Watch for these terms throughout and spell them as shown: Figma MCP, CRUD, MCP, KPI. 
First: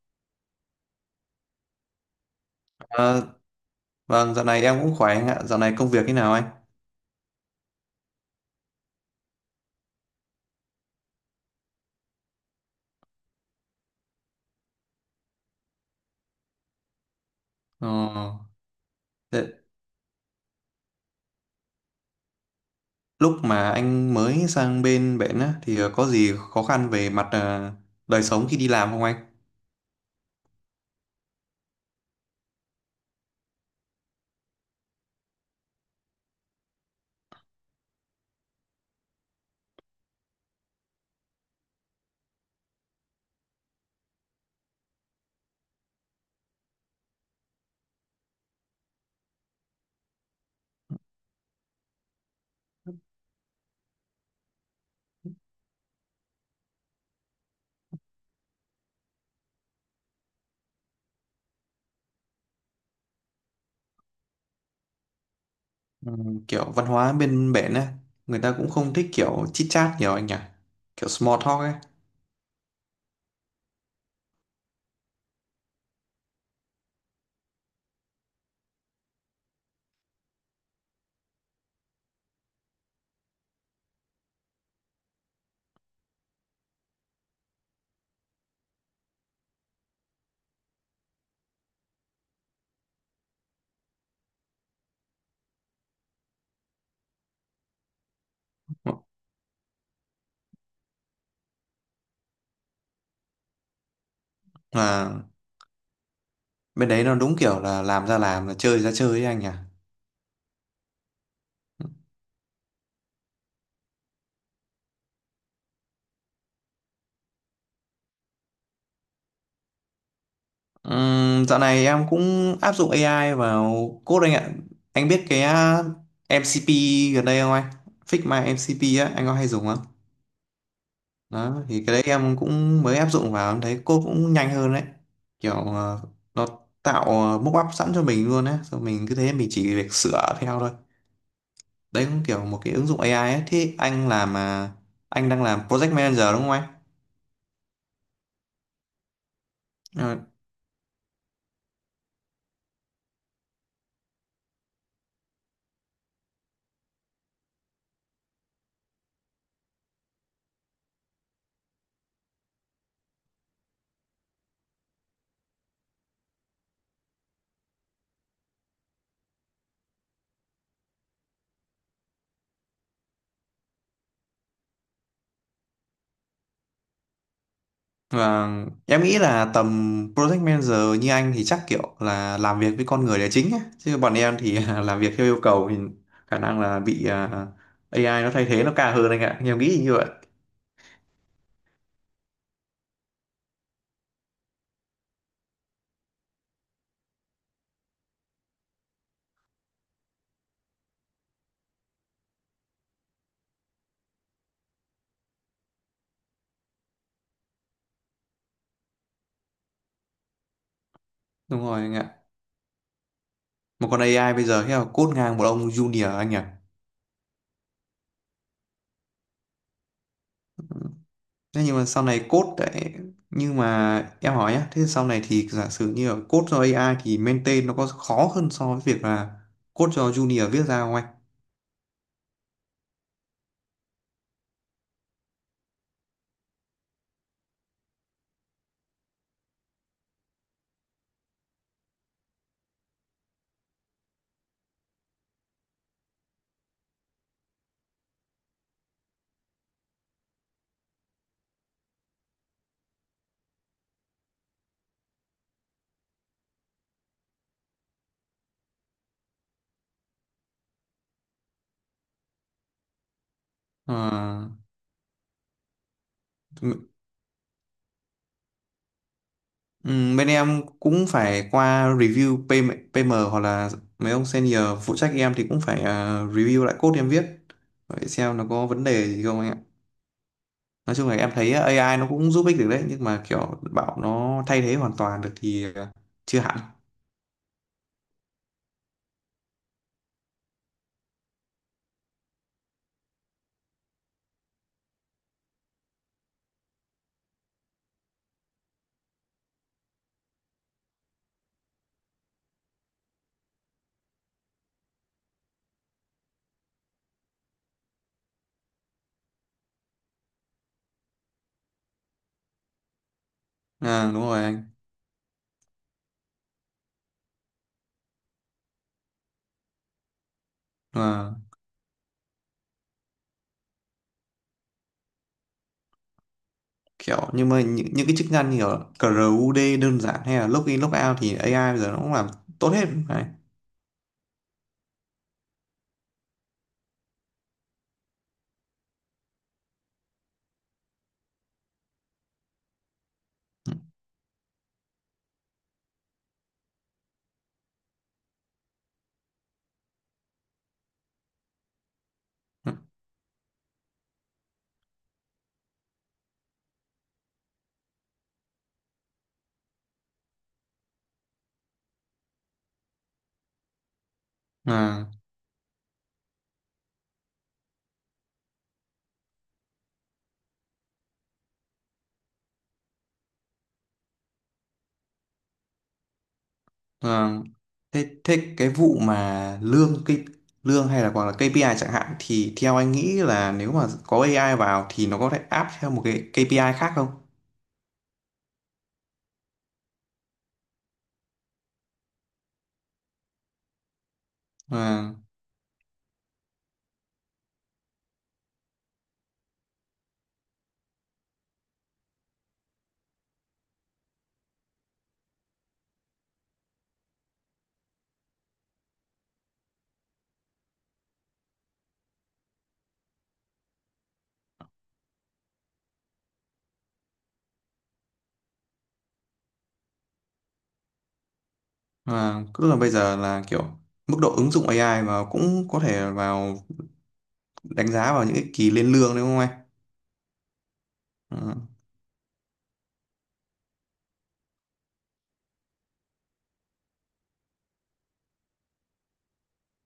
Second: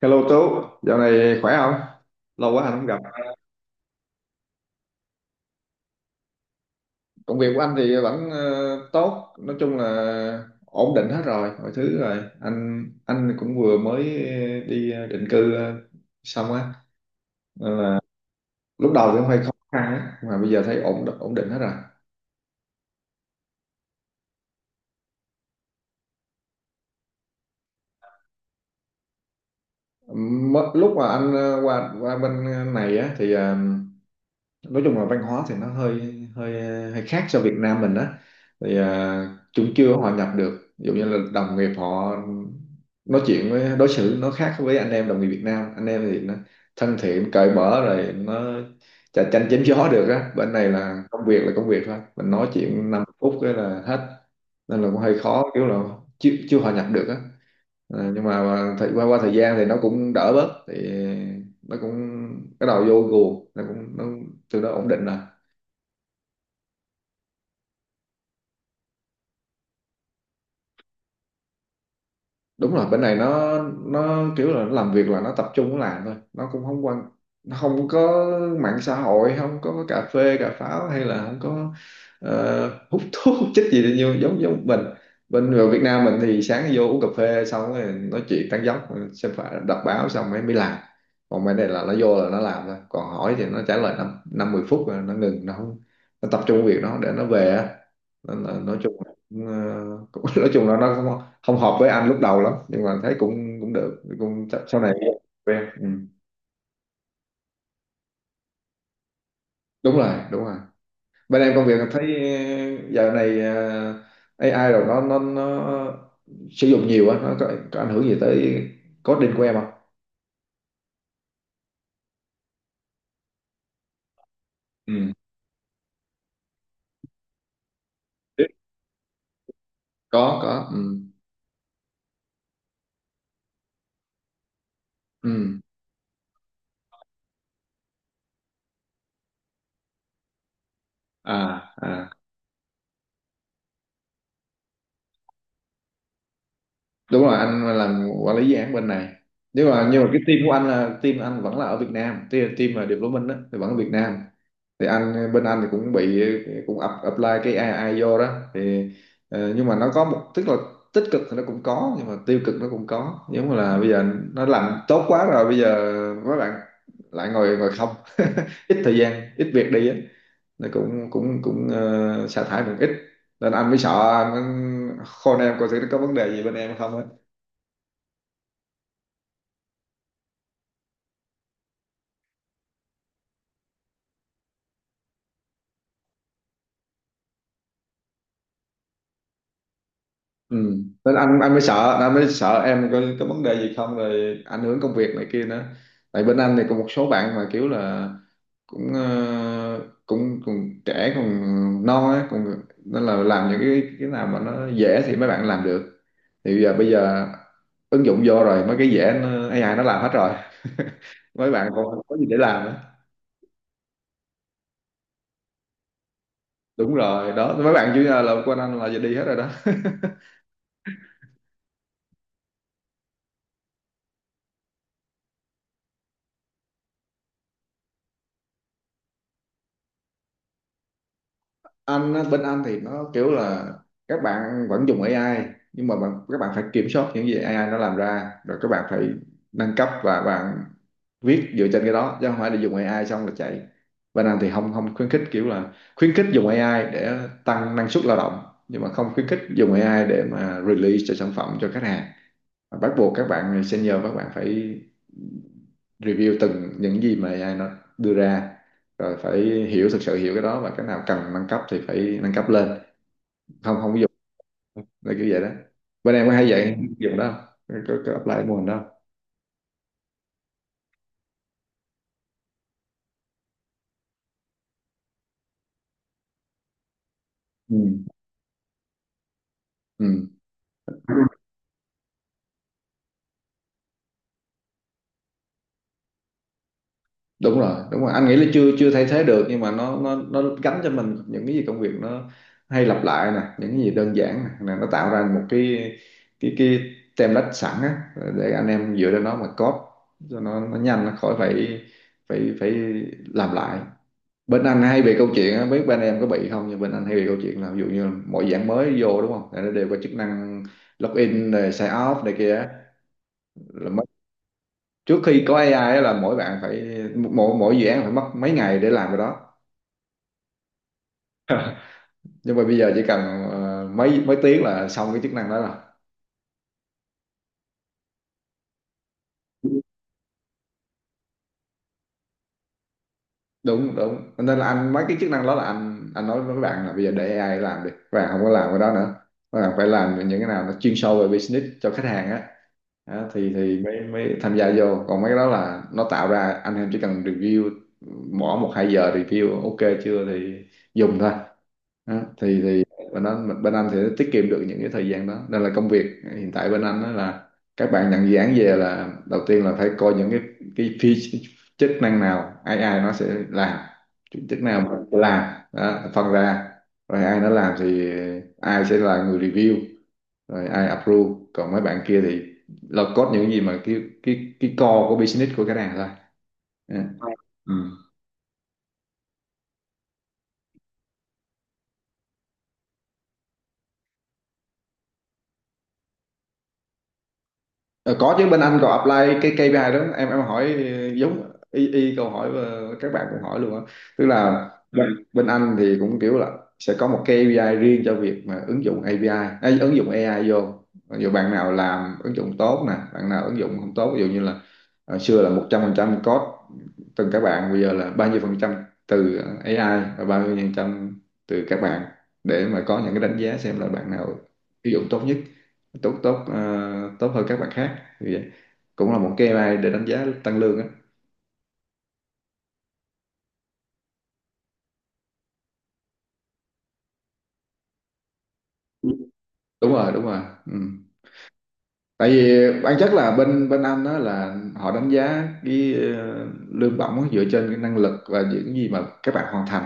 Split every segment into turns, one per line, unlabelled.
Hello Tú, dạo này khỏe không? Lâu quá anh không gặp.
Ờ, vâng, dạo này em cũng khỏe anh ạ. Dạo này công việc thế nào anh?
Công việc của anh thì vẫn tốt, nói chung là ổn định hết rồi, mọi thứ rồi. Anh cũng vừa mới đi định cư xong á, nên
Ờ,
là lúc đầu thì cũng hơi khó
thế
khăn á, mà bây giờ thấy ổn ổn định hết rồi.
lúc mà anh mới sang bên bển á, thì có gì khó khăn về mặt đời sống khi đi làm không anh?
Lúc mà anh qua qua bên này á thì nói chung là văn hóa thì nó hơi hơi hơi khác so Việt Nam mình á, thì chúng chưa hòa nhập được, ví dụ như là đồng nghiệp họ nói chuyện với đối xử nó khác với anh em đồng nghiệp Việt Nam. Anh em thì nó thân thiện cởi mở, rồi nó chà chanh chém gió được á. Bên này là công việc thôi, mình nói chuyện 5 phút cái là hết, nên là cũng hơi khó, kiểu là chưa hòa nhập được á. Nhưng mà qua qua thời gian thì nó cũng đỡ bớt, thì nó cũng bắt đầu vô guồng, từ đó ổn định rồi.
Ừ, kiểu văn hóa bên bển á, người ta cũng không thích kiểu chit chat nhiều anh nhỉ? Kiểu small talk ấy.
Đúng rồi, bên này nó, kiểu là nó làm việc là nó tập trung nó làm thôi, nó cũng không quan, nó không có mạng xã hội, không có cà phê cà pháo, hay là không có hút thuốc hút chích gì nhiều giống giống mình. Bên ở Việt Nam mình thì sáng vô uống cà phê xong rồi nói chuyện tán dóc, xem phải đọc báo xong mới mới làm, còn bên này là nó vô là nó làm thôi, còn hỏi thì nó trả lời năm năm mười phút rồi nó ngừng, nó không, nó tập trung việc nó để nó về á. Nên là nói chung, Ờ, nói chung là nó không hợp với anh lúc đầu lắm, nhưng mà thấy cũng cũng được, cũng chắc sau này
Mà
quen. Ừ.
bên đấy nó đúng kiểu là làm ra làm, là chơi ra chơi ấy anh nhỉ?
Đúng rồi, đúng rồi, bên em công việc thấy giờ này AI rồi nó sử dụng nhiều á, nó có ảnh hưởng gì tới coding của em không?
Dạo này em cũng áp dụng AI vào code anh ạ. Anh
Ừ.
biết cái MCP gần đây không anh? Figma MCP á, anh có hay dùng không?
có. Ừ.
Đó, thì cái đấy em cũng mới áp dụng vào, em thấy code cũng nhanh hơn đấy. Kiểu
Ừ.
à, nó tạo mockup sẵn cho mình luôn á, rồi mình cứ thế mình chỉ việc sửa theo thôi.
à
Đấy
à
cũng kiểu một cái ứng dụng AI ấy. Thế anh làm anh đang làm project manager đúng không anh?
Đúng rồi, anh làm quản lý dự án bên này, nhưng mà
Ờ,
cái team của anh là team anh vẫn là ở Việt Nam, team team mà development đó, thì vẫn ở Việt Nam. Thì anh, bên anh thì cũng bị cũng apply cái AI vô đó thì nhưng mà nó có một, tức là tích cực thì nó cũng có, nhưng mà tiêu cực nó cũng có. Giống như là bây giờ nó làm tốt quá rồi, bây giờ mấy bạn lại ngồi ngồi không, ít thời gian, ít việc đi á, nó cũng cũng cũng sa thải cũng ít, nên anh mới sợ, anh khôn em coi thử nó có vấn đề gì bên em không á.
Và em nghĩ là tầm project manager như anh thì chắc kiểu là làm việc với con người là chính ấy. Chứ bọn em thì làm việc theo yêu cầu thì khả năng là bị AI nó thay thế nó cao hơn anh ạ. Em nghĩ như vậy.
Ừ. Nên anh mới sợ, em có vấn đề gì không, rồi ảnh hưởng công việc này kia nữa. Tại bên anh thì có một số bạn mà kiểu là cũng cũng còn trẻ, còn non á, còn nên là làm những cái nào mà nó dễ thì mấy bạn làm được, thì bây giờ ứng dụng vô rồi, mấy cái dễ nó, AI nó làm hết rồi. Mấy
Đúng
bạn
rồi
còn
anh
không có
ạ.
gì để làm á.
Một con AI bây giờ thế là code ngang một ông junior anh ạ.
Đúng rồi đó, mấy bạn chủ nhà là quanh anh là giờ đi hết rồi đó.
Thế nhưng mà sau này code đấy nhưng mà em hỏi nhá, thế sau này thì giả sử như là code cho AI thì maintain nó có khó hơn so với việc là code cho junior viết ra không anh?
Anh á, bên anh thì nó kiểu là các bạn vẫn dùng AI, nhưng mà các bạn phải kiểm soát những gì AI nó làm ra, rồi các bạn phải nâng cấp và bạn viết dựa trên cái đó, chứ không phải là dùng AI xong là chạy. Bên anh thì không, không khuyến khích kiểu là, khuyến khích dùng AI để tăng năng suất lao động, nhưng mà không khuyến khích dùng AI để mà release cho sản phẩm cho khách hàng. Bắt buộc các bạn senior, các bạn phải review từng những gì mà AI nó đưa ra, rồi phải hiểu, thực sự hiểu cái đó, và cái nào cần nâng cấp thì phải nâng cấp lên. Không, không, ví dụ là kiểu vậy đó. Bên em có hay
Ờ,
dạy dụng đó không, có apply cái mô hình đó
Ừ, bên em cũng phải qua review PM hoặc là mấy ông senior phụ trách em thì cũng phải review lại code em viết
không?
để xem nó có vấn đề gì không anh ạ.
Ừ.
Nói chung là
Ừ.
em thấy AI nó cũng giúp ích được đấy nhưng mà kiểu bảo nó thay thế hoàn toàn được thì chưa hẳn.
Đúng rồi, đúng rồi, anh nghĩ là chưa chưa thay thế được, nhưng mà nó gắn cho mình những cái gì công việc nó hay lặp lại nè, những cái gì đơn giản nè. Là nó tạo ra một cái template sẵn á, để anh em dựa trên nó mà code cho nó nhanh, nó khỏi phải phải phải làm lại. Bên anh hay bị câu chuyện á, biết bên em có bị không, nhưng bên anh hay bị câu chuyện là, ví dụ như là mọi dạng mới vô đúng không, là nó đều có chức năng login rồi sign off này kia á.
À, đúng rồi anh.
Trước khi có AI á là mỗi bạn phải, mỗi mỗi dự án phải mất mấy ngày để làm cái đó,
À,
nhưng mà bây giờ chỉ cần mấy mấy tiếng là xong cái chức năng đó rồi.
kiểu nhưng mà những cái chức năng như kiểu CRUD đơn giản hay là login logout thì AI bây giờ nó cũng làm tốt hết. Đấy.
Đúng đúng, nên là anh, mấy cái chức năng đó là anh nói với các bạn là bây giờ để AI làm đi, các bạn không có làm cái đó nữa, các bạn phải làm những cái nào nó chuyên sâu về business cho khách hàng á. Đó, thì
Ừ.
thì mới mới tham gia vô, còn mấy cái đó là nó tạo ra, anh em chỉ cần review, bỏ một hai giờ review ok chưa thì dùng thôi. Đó, thì
Ừ.
thì bên anh sẽ tiết kiệm được những cái thời gian đó, nên là công việc hiện tại bên anh đó là, các bạn nhận dự án về là đầu tiên là phải coi những cái phi chức năng nào ai ai nó sẽ làm, Chức chức nào mà
À.
sẽ làm đó, phân ra, rồi AI nó làm thì ai sẽ là người review, rồi ai approve, còn mấy bạn kia thì là code những cái gì mà cái core của business của cái này thôi. Ừ.
Vâng.
Ừ.
Thế cái vụ mà lương hay là hoặc là KPI chẳng hạn thì theo anh nghĩ là nếu mà có AI vào thì nó có thể áp theo một cái KPI khác không?
Ờ, có chứ, bên anh có apply cái KPI đó. Em hỏi, giống y y câu hỏi các bạn cũng hỏi luôn á, tức là Ừ.
Vâng.
Bên anh thì cũng kiểu là sẽ có một KPI riêng cho việc mà ứng dụng API ấy, ứng dụng AI vô, ví dụ bạn nào làm ứng dụng tốt nè, bạn nào ứng dụng không tốt, ví dụ như là xưa là 100% code từng các bạn, bây giờ là bao nhiêu phần trăm từ AI và bao nhiêu phần trăm từ các bạn, để mà có những cái đánh giá xem là bạn nào ứng dụng tốt nhất, tốt tốt tốt hơn các bạn khác. Như vậy cũng là một cái AI để đánh giá tăng lương á.
Vâng. Tức là bây giờ là kiểu mức độ ứng dụng AI vào cũng có thể vào đánh giá vào những cái kỳ lên
Ừ.
lương đúng không anh?
Đúng rồi, đúng rồi. Ừ.
Vâng.
Tại vì bản chất là bên bên anh đó là họ đánh giá cái lương bổng á dựa trên cái năng lực và những gì mà các bạn hoàn thành.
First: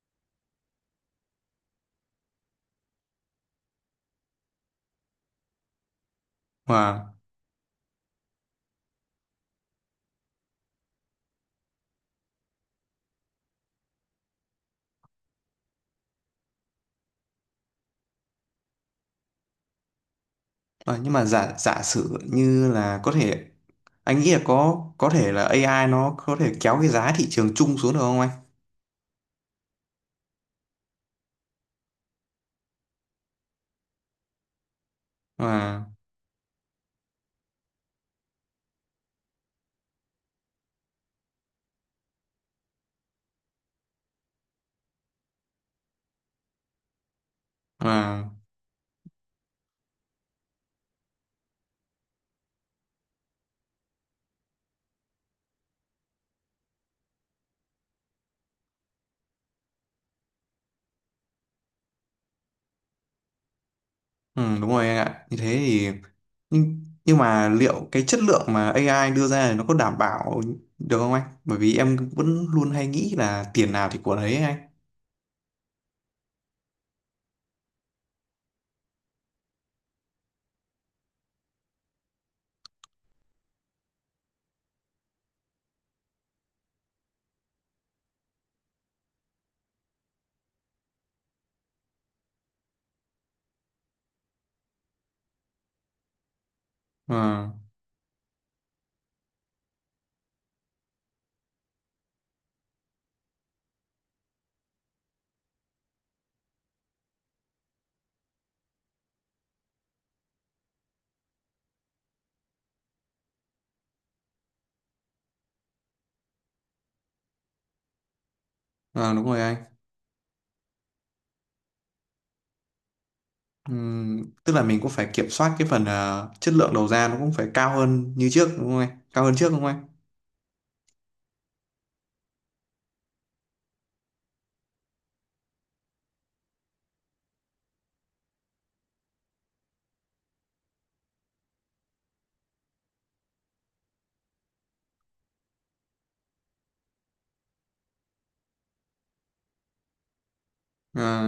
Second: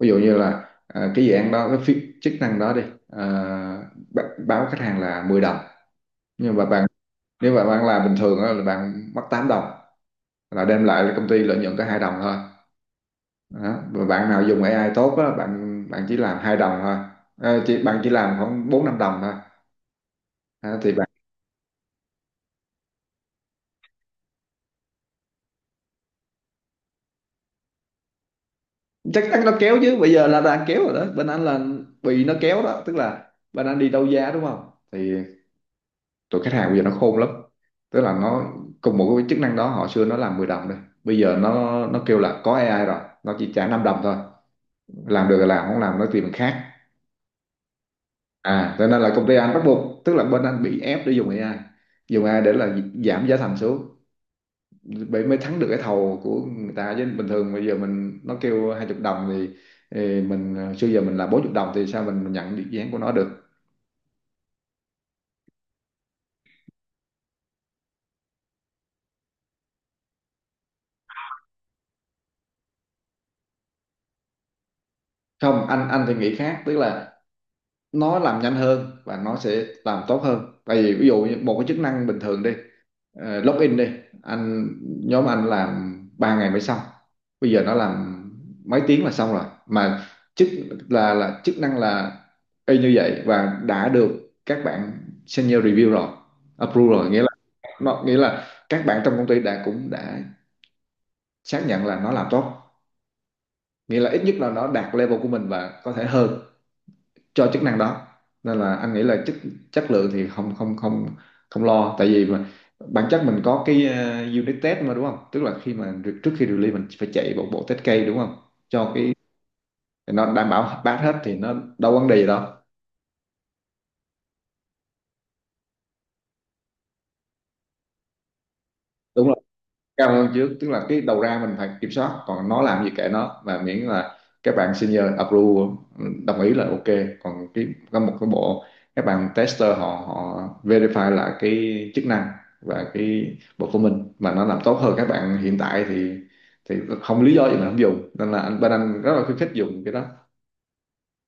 Ví dụ như là cái dự án đó, cái chức năng đó đi, ờ, báo khách hàng là 10 đồng, nhưng mà
Vâng.
nếu mà bạn làm bình thường á là bạn mất 8 đồng, là đem lại là công ty lợi nhuận có 2 đồng thôi. Đó. Và bạn nào dùng AI tốt á, bạn bạn chỉ làm hai đồng thôi. Ờ, chỉ bạn chỉ làm khoảng bốn năm đồng thôi. Đó, thì
Ờ,
bạn
Nhưng mà giả giả sử như là có thể anh nghĩ là có thể là AI nó có thể kéo cái giá thị trường chung xuống được không anh?
chắc chắn nó kéo chứ, bây giờ là đang kéo rồi đó. Bên anh là bị nó kéo đó, tức là bên anh đi đấu giá đúng không, thì
Vâng.
tụi khách hàng bây giờ nó khôn lắm. Tức là nó cùng một cái chức năng đó, họ xưa nó làm 10 đồng thôi, bây giờ nó kêu là có AI rồi, nó chỉ trả 5 đồng thôi. Làm được là làm, không làm nó tìm người khác.
Vâng.
À, cho nên là công ty anh bắt buộc, tức là bên anh bị ép để dùng AI, dùng AI để là giảm giá thành xuống, mới mới thắng được cái thầu của người ta. Chứ bình thường bây giờ mình nó kêu hai chục đồng thì mình xưa giờ mình là bốn chục đồng thì sao mình nhận được dự án của nó được.
Ừ, đúng rồi anh ạ. Như thế thì nhưng mà liệu cái chất lượng mà AI đưa ra thì nó có đảm bảo được không anh? Bởi vì em vẫn luôn hay nghĩ là tiền nào thì của đấy ấy anh.
Không, anh thì nghĩ khác, tức là nó làm nhanh hơn và nó sẽ làm tốt hơn. Tại vì ví dụ như một cái chức năng bình thường đi, login đi, anh nhóm anh làm 3 ngày mới xong, bây giờ nó làm mấy tiếng là xong rồi mà. Chức là chức năng là y như vậy, và đã được các bạn senior review rồi, approve rồi, nghĩa là
Ờ,
nó nghĩa là các bạn trong công ty đã cũng đã xác nhận là nó làm tốt, nghĩa là ít nhất là nó đạt level của mình và có thể hơn cho chức năng đó. Nên là anh nghĩ là chất chất lượng thì không không lo. Tại vì mà bản chất mình có cái unit test mà đúng không, tức là khi mà trước khi release mình phải chạy một bộ test case đúng không cho cái.
ờ, đúng rồi anh.
Nó đảm bảo pass hết thì nó đâu vấn đề gì đâu.
Tức là mình cũng phải kiểm soát cái phần chất lượng đầu ra nó cũng phải cao hơn như trước đúng không anh? Cao
Đúng
hơn
rồi,
trước đúng không anh?
cao hơn trước, tức là cái đầu ra mình phải kiểm soát, còn nó làm gì kệ nó, và miễn là các bạn senior approve đồng ý là ok. Còn cái có một cái bộ các bạn tester họ họ verify lại cái chức năng, và cái bộ của mình mà nó làm tốt hơn các bạn hiện tại thì không lý do gì mà không dùng. Nên là anh bên anh rất là khuyến khích dùng cái đó.
Ờ,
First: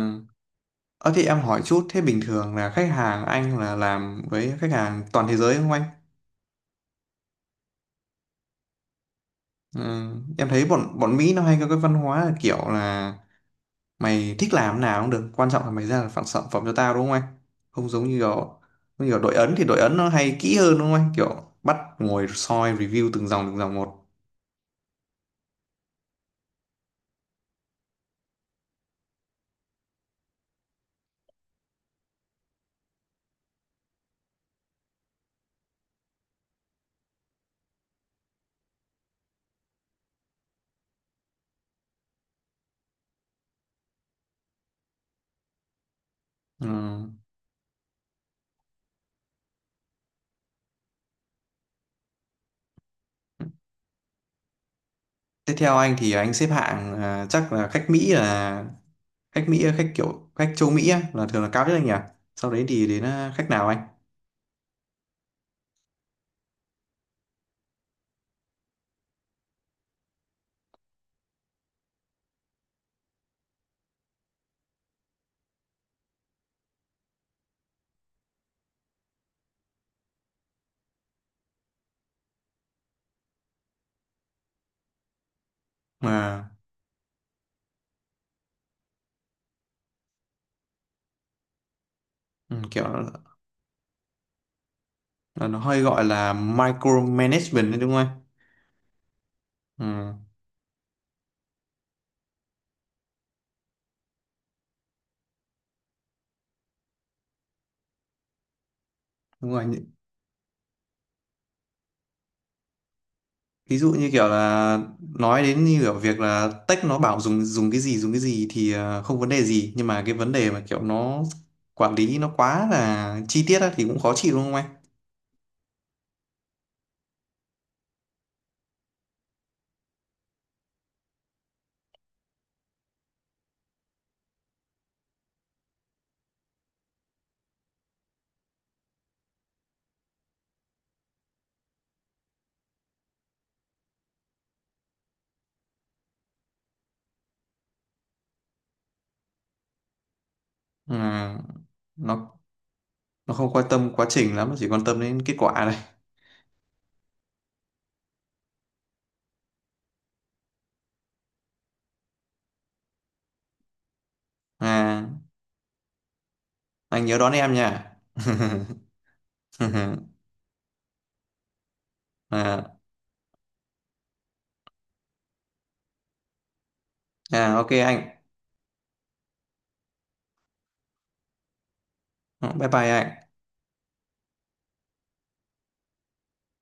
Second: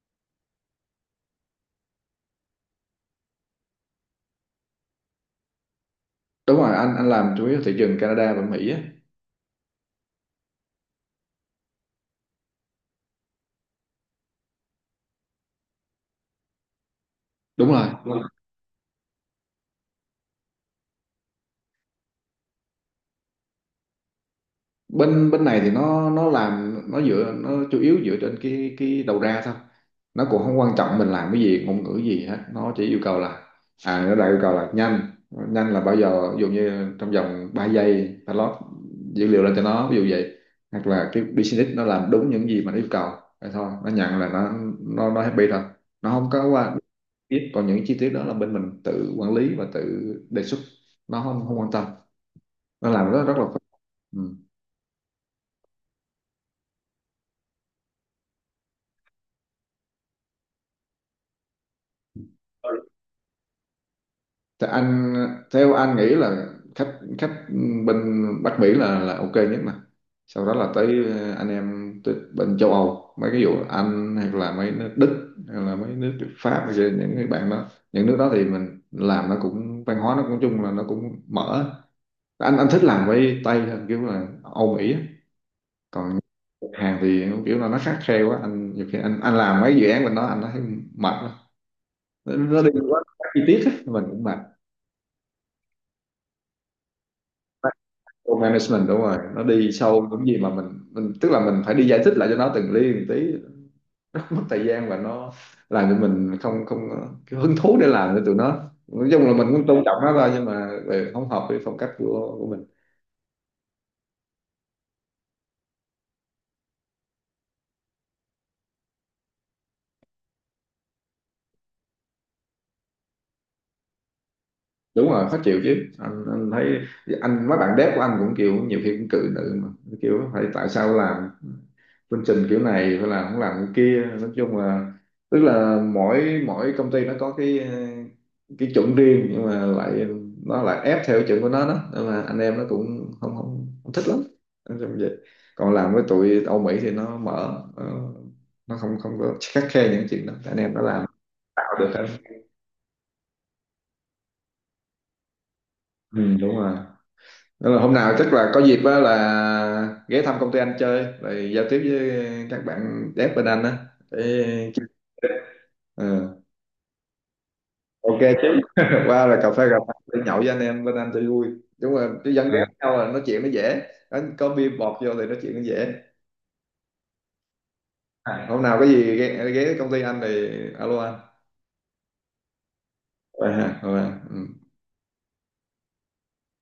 thì em hỏi chút thế bình thường là khách hàng anh là làm với khách hàng toàn thế giới đúng không anh?
Đúng rồi, anh làm chủ yếu thị trường Canada và Mỹ á.
Ờ, em thấy bọn bọn Mỹ nó hay có cái văn hóa là kiểu là mày thích làm nào cũng được, quan trọng là mày ra được phản sản phẩm cho tao đúng không anh,
Đúng rồi,
không giống như kiểu đội ấn thì đội ấn nó hay kỹ hơn đúng không anh, kiểu bắt ngồi soi review từng dòng một.
bên bên này thì nó làm nó dựa, nó chủ yếu dựa trên cái đầu ra thôi. Nó cũng không quan trọng mình làm cái gì, ngôn ngữ gì hết, nó chỉ yêu cầu là à, nó đã yêu cầu là nhanh. Nhanh là bao giờ, ví dụ như trong vòng 3 giây ta lót dữ liệu lên cho nó, ví dụ vậy. Hoặc là cái business nó làm đúng những gì mà nó yêu cầu, vậy thôi nó nhận, là nó nó happy thôi. Nó không có
Ừ.
qua biết, còn những chi tiết đó là bên mình tự quản lý và tự đề xuất, nó không không quan tâm. Nó làm rất rất là phức.
Tiếp theo anh thì anh xếp hạng chắc là khách Mỹ khách kiểu khách châu Mỹ á, là thường là cao nhất anh nhỉ, sau đấy
Ừ.
thì đến khách nào anh
Thì anh theo anh nghĩ là khách khách bên Bắc Mỹ là ok nhất. Mà sau đó là tới anh em tới bên châu Âu, mấy cái vụ Anh hay là mấy nước Đức hay là mấy nước Pháp hay là những cái bạn đó. Những nước đó thì mình làm nó cũng văn hóa nó cũng chung là nó cũng mở. Anh thích làm với Tây hơn, kiểu là Âu Mỹ á. Còn
mà
Hàn thì kiểu là nó khắt khe quá anh, nhiều khi anh làm mấy dự án bên đó anh thấy mệt lắm. nó,
ừ,
nó đi
kiểu
quá chi tiết á, mình cũng mệt.
là nó hơi gọi là micromanagement đấy đúng không
Load management đúng rồi, nó đi sâu những
anh?
gì mà mình, tức là mình phải đi giải thích lại cho nó từng ly từng tí, nó mất thời gian và nó làm cho mình không không cái hứng thú để làm cho tụi nó. Nói chung là
Ừ,
mình
đúng
cũng tôn
rồi,
trọng nó thôi, nhưng mà về không hợp với phong cách của mình.
ví dụ như kiểu là nói đến như kiểu việc là tech nó bảo dùng dùng cái gì thì không vấn đề gì nhưng mà cái vấn đề mà kiểu nó quản lý nó quá là chi tiết á, thì cũng khó chịu đúng không anh?
Đúng rồi, khó chịu chứ anh thấy anh mấy bạn dev của anh cũng kiểu nhiều khi cũng cự nữ mà, kiểu phải tại sao làm chương trình kiểu này phải làm không làm cái kia. Nói chung là tức là mỗi mỗi công ty nó có cái cái chuẩn riêng, nhưng mà lại nó lại ép theo cái chuẩn của nó đó, nên mà anh em nó cũng không không, không thích lắm. Nói chung vậy, còn làm với tụi Âu Mỹ thì nó mở. Ờ, nó không không có khắt khe những chuyện đó, anh em nó làm
à,
tạo được hết.
nó nó không quan tâm quá trình lắm, nó chỉ quan tâm đến kết quả này.
Ừ, đúng rồi. Nên là hôm nào chắc là có dịp á là ghé thăm công ty anh chơi, rồi giao tiếp với các bạn dev bên anh á để...
À,
Ừ.
anh nhớ đón em nha
Ok chứ qua là cà phê để nhậu với anh em bên anh cho vui. Đúng rồi, chứ dân ghét
à,
à, nhau là nói chuyện nó dễ. Đánh có bia bọt vô thì nói chuyện nó dễ.
à ok anh,
À, hôm nào có gì ghé, ghé công ty anh thì alo anh.
bye bye anh.
Vậy hả, rồi, ừ.